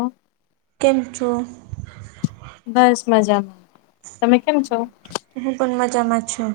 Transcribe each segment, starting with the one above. ઓ કેમ છો. બસ મજામાં. તમે કેમ છો હું પણ મજામાં છું.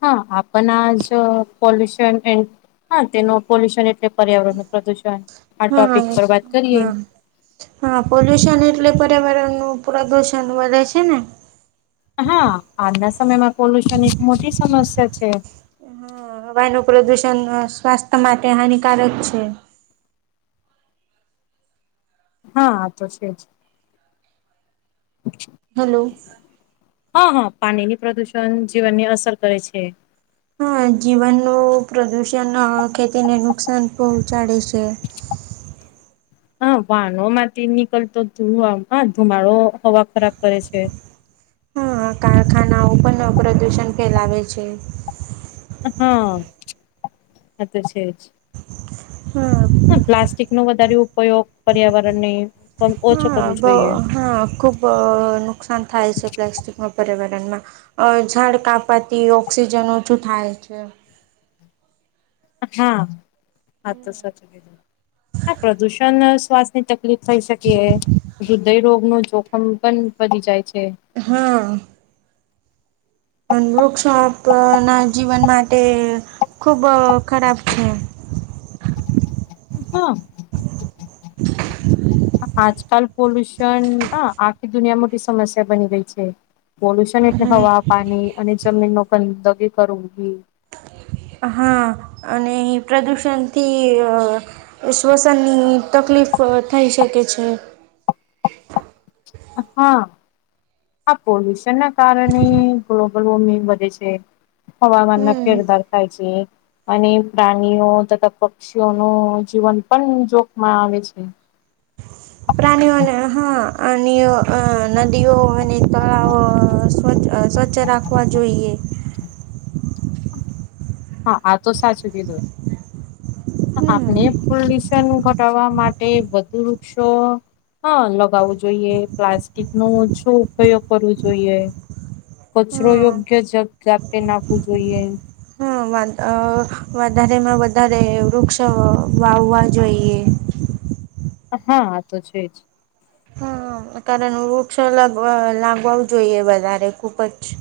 હા આપણ જો પોલ્યુશન એ હા તેનું પોલ્યુશન એટલે પર્યાવરણ પ્રદુષણ આ હા ટોપિક પર વાત કરીએ. હા હા પોલ્યુશન એટલે પર્યાવરણ નું પ્રદુષણ વધે છે ને. હા આજના સમયમાં પોલ્યુશન એક મોટી સમસ્યા છે. હા વાયુ નુ પ્રદુષણ સ્વાસ્થ્ય માટે હાનિકારક છે. હા આ તો છે જ. હલો. હા હા પાણીની પ્રદુષણ જીવનની અસર કરે છે. હા જીવનનું પ્રદુષણ આ ખેતીને નુકસાન પહોંચાડે છે. હા વાહનો માંથી નીકળતો હ ધુમાડો હવા ખરાબ કરે છે. હા હા કારખાના પણ નો પ્રદૂષણ ફેલાવે છે. હા એ તો છે જ. હા. હ પ્લાસ્ટિક નો વધારે ઉપયોગ પર્યાવરણની હા બ હા ખૂબ નુકસાન થાય છે પ્લાસ્ટિકમાં પર્યાવરણમાં અ ઝાડ કાપવાથી ઓક્સિજન ઓછું થાય છે. હા, વાત તો સાચી છે આ પ્રદૂષણ સ્વાસ્થ્ય ને તકલીફ થઈ શકી હૃદય રોગ નું જોખમ પણ વધી જાય છે. હા. પણ વૃક્ષોપ ના જીવન માટે ખુબ ખરાબ છે. હા. આજકાલ પોલ્યુશન આખી દુનિયા મોટી સમસ્યા બની ગઈ છે. પોલ્યુશન એટલે હવા પાણી અને જમીન નો ગંદગી કરવી. હા અને પ્રદુષણથી શ્વસનની તકલીફ થઈ શકે છે. હા. હા પોલ્યુશન ના કારણે ગ્લોબલ વોર્મિંગ વધે છે. હવામાનના હમ ફેરફાર થાય છે. અને પ્રાણીઓ તથા પક્ષીઓ નો જીવન પણ જોખમાં આવે છે. પ્રાણીઓના હા પાણીય આ નદીઓ અને તળાવ સ્વચછ સ્વચ્છ રાખ હોવા જોઈએ. હા આ તો સાચું કીધું. આપને હમ પોલ્યુશન ઘટાવા માટે વધુ વૃક્ષો. હા લગાવવું જોઈએ પ્લાસ્ટિકનો ઓછો ઉપયોગ કરવો જોઈએ. કચરો હા યોગ્ય જગા પે નાખવું જોઈએ. હ વધ અ વધારેમાં વધારે વૃક્ષો વાવવા જોઈએ. હા હા આ તો છે જ. હા કારણ વૃક્ષો લગ લાગવું જોઈએ વધારે ખુબ જ.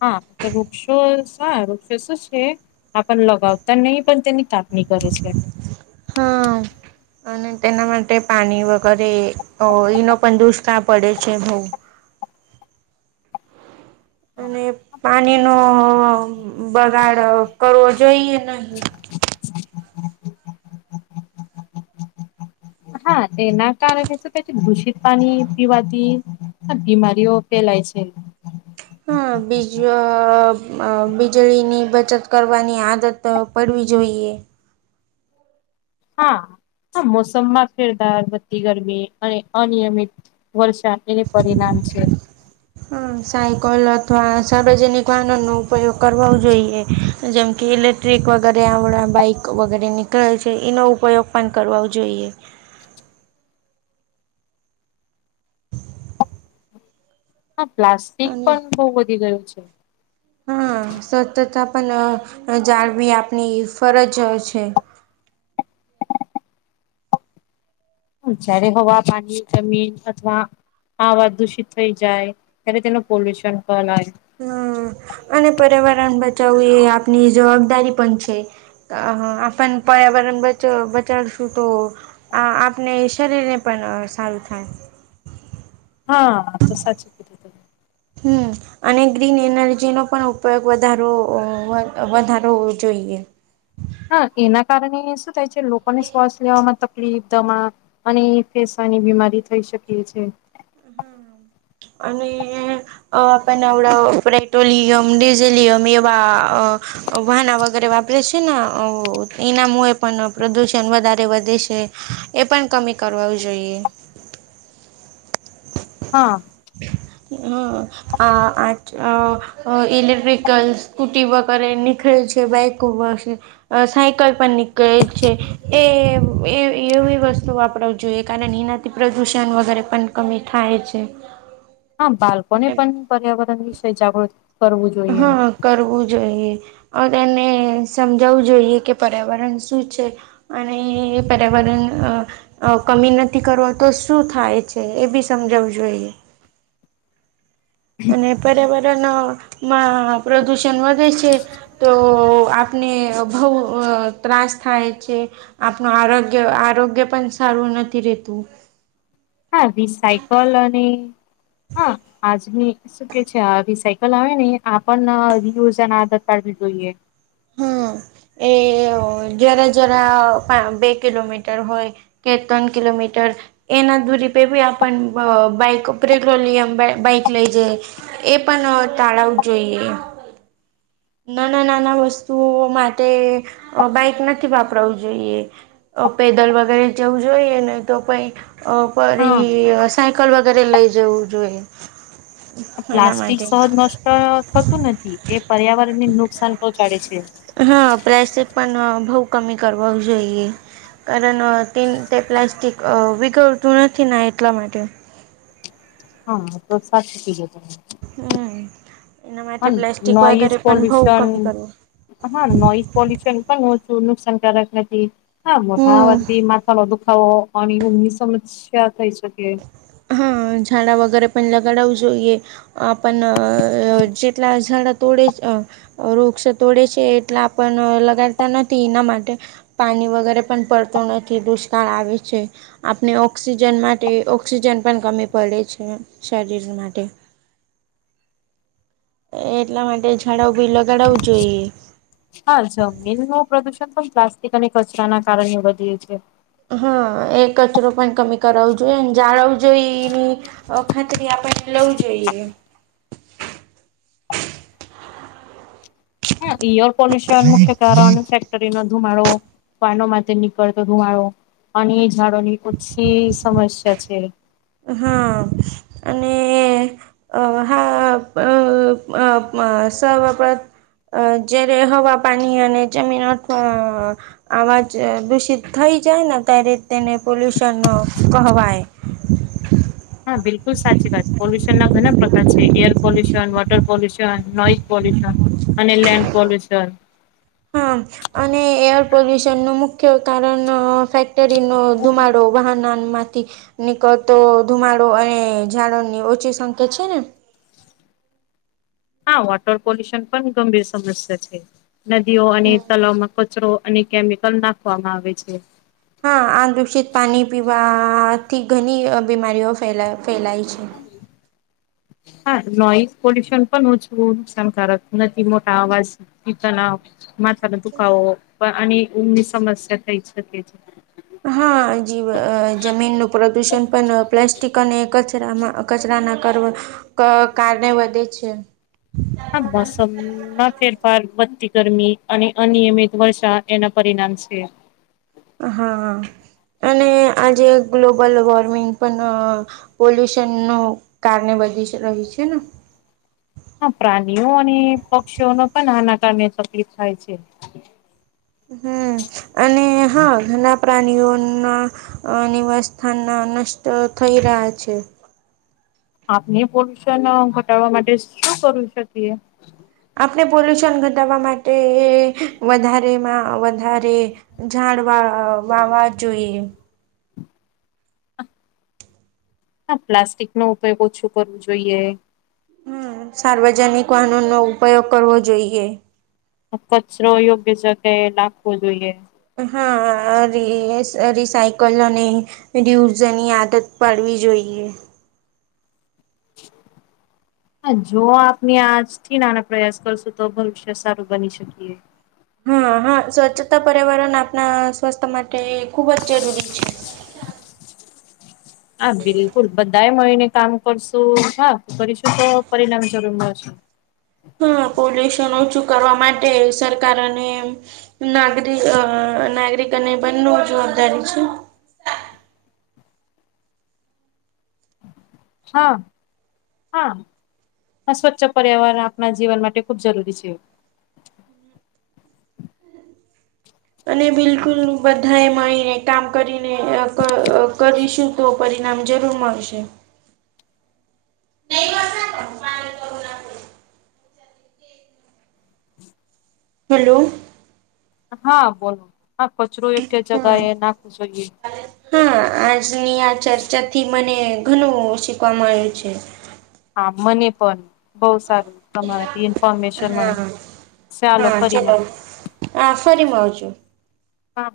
હા તો વૃક્ષો શા વૃક્ષો શું છે. આપણ લગાવતા નહીં પણ તેની કાપણી કરે છે. હા. અને તેના માટે પાણી વગેરે એનો પણ દુષ્કાળ પડે છે બઉ. અને પાણીનો બગાડ કરવો જોઈએ નહી. હા તેના કારણે તો પ દૂષિત પાણી પીવાતી બીમારીઓ ફેલાય છે. હા બીજ વીજળીની બચત કરવાની આદત તો પડવી જોઈએ. હા હા મોસમમાં ફેરદાર વધતી ગરમી અને અનિયમિત. વર્ષા એને પરિણામ છે. હ સાયકલ અથવા સાર્વજનિક વાહનો નો ઉપયોગ કરાવવું જોઈએ. જેમ કે ઇલેક્ટ્રિક વગેરે આપણાં બાઈક વગેરે નીકળે છે એનો ઉપયોગ પણ કરવાવું જોઈએ. હા પ્લાસ્ટિક અને પણ બહુ વધી ગયું છે. હા સ્વચ્છતા પણ જાળવી આપણી ફરજ છે. જય્યારે હવા, પાણી, જમીન અથવા. હાવા દૂષિત થઈ જાય ત્યારે તેનું પોલ્યુશન બનાય. હ અને પર્યાવરણ બચાવવું એ આપની જવાબદારી પણ છે. અ આપણ પર્યાવરણ બચ બચાડશું તો. આ આપણે શરીરને પણ સારું થાય. હા આ તો સાચી કીધું. તમે. હમ્મ. અને ગ્રીન એનર્જીનો પણ ઉપયોગ વધારો વધારોવો જોઈએ. હા એના કારણે શું થાય છે લોકોને શ્વાસ લેવામાં તક તકલીફ, દમા અને ફેસાની બીમારી થઈ શકે છે. હમ્મ અને. અ એવડ પેટ્રોલિયમ ડીઝેલિયમ એવા અ વાહના વગેરે વાપરે છે ને એના મએ પણ પ્રદૂષણ વધારે વધે છે. એ પણ કમી કરવાવું જોઈએ. હા. હ આ આજ અ. અ ઇલેક્ટ્રિકલ સ્કૂટી વગેરે નીખળે છે બાઇક, ઉબર છે. અ સાયકલ પણ નીકળેલી છે એ એવી વસ્તુ વાપરવી જોઈએ કારણ એના. તે પ્રદૂષણ વગેરે પણ કમી થાય છે. હા બાળકોને એટલે પણ પર્યાવરણ વિશે જાગૃત કરવું જોઈએ. હા. કરવું જોઈએ તેને સમજાવવું જોઈએ કે પર્યાવરણ શું છે. અને એ પર્યાવરણ અ અ કમી નથી કરો તો શું થાય છે એ બી સમજાવું જોઈએ. અને પર્યાવરણમાં પ્રદુષણ વધે છે. તો આપને ભહ ત્રાસ થાય છે. આપણું આરોગ્ય આરોગ્ય પણ સારું નથી રેતું. હા વી સાઇકોલોની હા આજની શું કે છે રી સાયકલ આવે ને [inaudible] આધાર કાર્ડ જોઈએ. હમ. [inaudible] એ જ્યારે જરા બે કિલોમીટર હોય કે ત્રણ કિલોમીટર એના દૂરી પે બી આપ બાઈક પેટ્રોલિયમ બાઈક લઈ જઈ એ પણ ટાળાવું જોઈએ. નાના-નાના વસ્તુઓ માટે બાઈક નથી વાપરવું જોઈએ. પેદલ વગેરે જવું જોઈએ નહ તો કઈ અ હા પરી સાયકલ વગેરે લઈ જવું જોઈએ એના પ્લાસ્ટિક માટે. સહજ નષ્ટ થતું નથી એ પર્યાવરણ ને નુકસાન પહોંચાડે છે. હા પ્રાસેક પણ બહુ કમી કરવા જોઈએ કારણ તે તે પ્લાસ્ટિક વિગળતું નથી ના એટલા માટે. હા તો સાચી. [inaudible] હમ એના માટે પ્લાસ્ટિક નોઈઝ વગેરે પણ બઉ પોલ્યુશન કમી કરવું. હા નોઈસ પોલ્યુશન પણ ઓછું નુકસાનકારક નથી. હા મોટા હમ હવાથી માથા ન દુખાવો અને ઊમની સમસ્યા થઈ શકે. હા ઝાડા વગેરે પણ લગાડાવું જોઈએ. આપણ જેટલા ઝડા તોડે વૃક્ષ તોડે છે એટલે આપણ લગાડતા નથી એના માટે પાણી વગેરે પણ પડતો નથી દુષ્કાળ આવે છે. આપણે ઓક્સિજન માટે ઓક્સિજન પણ કમી પડે છે શરીર માટે. એટલા માટે ઝાડા બી લગાડાવું જોઈએ. હા જમીનનું પ્રદુષણ પણ પ્લાસ્ટિક અને કચરાના કારણે વધ્યું છે. હા એ કચરો પણ કમી કરાવો જોઈએ જાળવું જોઈએ ખાતરી આપણને લવું જોઈએ. હં ઑર પોલી્યુશન મુખ્યકાર શરી નો ધુમાડો, પાનો માટે નીકળતો ધુમાડો અને ઝાડો ની ઓછી સમસ્યા છે. હા અને અ હા અ [inaudible] અ જય્યારે હવા, પાણી અને જમીન અથવા આવાજ દૂષિત થઈ જાય ને ત્યારે તેને પોલ્યુશન નો કહેવાય. હા બિલકુલ સાચી વાત પોલ્યુશન ના ઘણા પ્રકાર છે air pollution, water pollution, noise pollution અને લેન્ડ પોલ્યુશન. હા અને એર પોલ્યુશન નું મુખ્ય કારણ ફેક્ટરી નો ધુમાડ ડો વાહના માંથી. નીકળતો ધુમાડો અને ઝડો ની ઓછી સંખ્યા છે ને. હા વોટર પોલ્યુશન પણ ગંભીર સમસ્યા છે. નદીઓ અને હમ તલાવમાં કચરો અને કેમિકલ નાખવામાં આવે છે. હા આ દુષિત પાણી પીવાથી ઘણી બીમારીઓે ફેલાય ફેલાઈ છે. હમ. હા નોઈઝ પોલ્યુશન પણ ઉછવું નુકસાનકારક નથી મોટા આવાજ પિતાના માથાનો દુખાવો પણ આની ઊંમની સમસ્યા થઈ શકે છે. હાજી જમીનનું પ્રદુષણ પણ પ્લાસ્ટિક અને કચરામાં કચરા ના કર કારણે વધે છે. હા મોસમ માં ફેરફાર, વધતી ગરમી અને અનિયમિત વર્ષા એના પરિણામ છે. હા અને આજે ગ્લોબલ વોર્મિંગ પણ પોલ્યુશન નું કારણે વધી રહ્યું છે ને? હા પ્રાનીઓ અને પક્ષીઓ નો પન આના કાને તકલીફ થાય છે. હમ અને હા ઘણા પ્રાણીઓના અ નિવાસસ્થાના નસ્ટ થઈ રહ્યા છે. આપને પોલ્યુશન ઘટાડવા માટે શું કરું શકીએ? આપને પોલ્યુશન ઘટાવા માટે વધારેમાં વધારે ઝાડવા વાવા જોઈએ. ના પ્લાસ્ટિક નો ઉપયોગ ઓછું કરવો જોઈએ. હમ્મ, સાર્વજનિક વાહનો નો ઉપયોગ કરવો જોઈએ. કચરો યોગ્ય જકે એ નાખવો જોઈએ. હા રિઈઈ રિસાઇકલો ની ઈડી ઉર્જા ની આદત પાડવી જોઈએ. હ જો આપને આજ થી નાના પ્રયાસ કરસું, તો ભવિષ્ય સારુ બની શકીએ. હા હા સ્વચ્છતા પર્યાવરણ આપના સ્વસ્થ્ય માટે ખુબ જ જરૂરી છે. હા બિલકુલ બધાએ મળીને કામ કરશું હા કરીશું, તો પરિણામ જરૂર મળશે. હા પોલ્યુસન ઓછું કરવા માટે સરકાર અને નાગરિક અ નાગરિક અને બંનુ જવાબદારી છે. હા હા હ સ્વચ્છ પર્યાવરણ આપણા જીવન માટે ખૂબ જરૂરી છે. અને બિલકુલ બધાએ મળીને કામ કરીને અક અક કરીશું. તો પરિણામ જરૂર મળશે. હલો. હા બોલો, હા કચરો યોગ હા જગા એ નાખ જોઈએ. હા, આજની આ ચર્ચા થી મને ઘનું સીખવા મળ્યુ છે. હા મને પન, બઉ સારુ. તમારી ઇન્ફમેશન મળી, હા ચાલો ફરી મ આ ફરી મવઉ જુ. હા.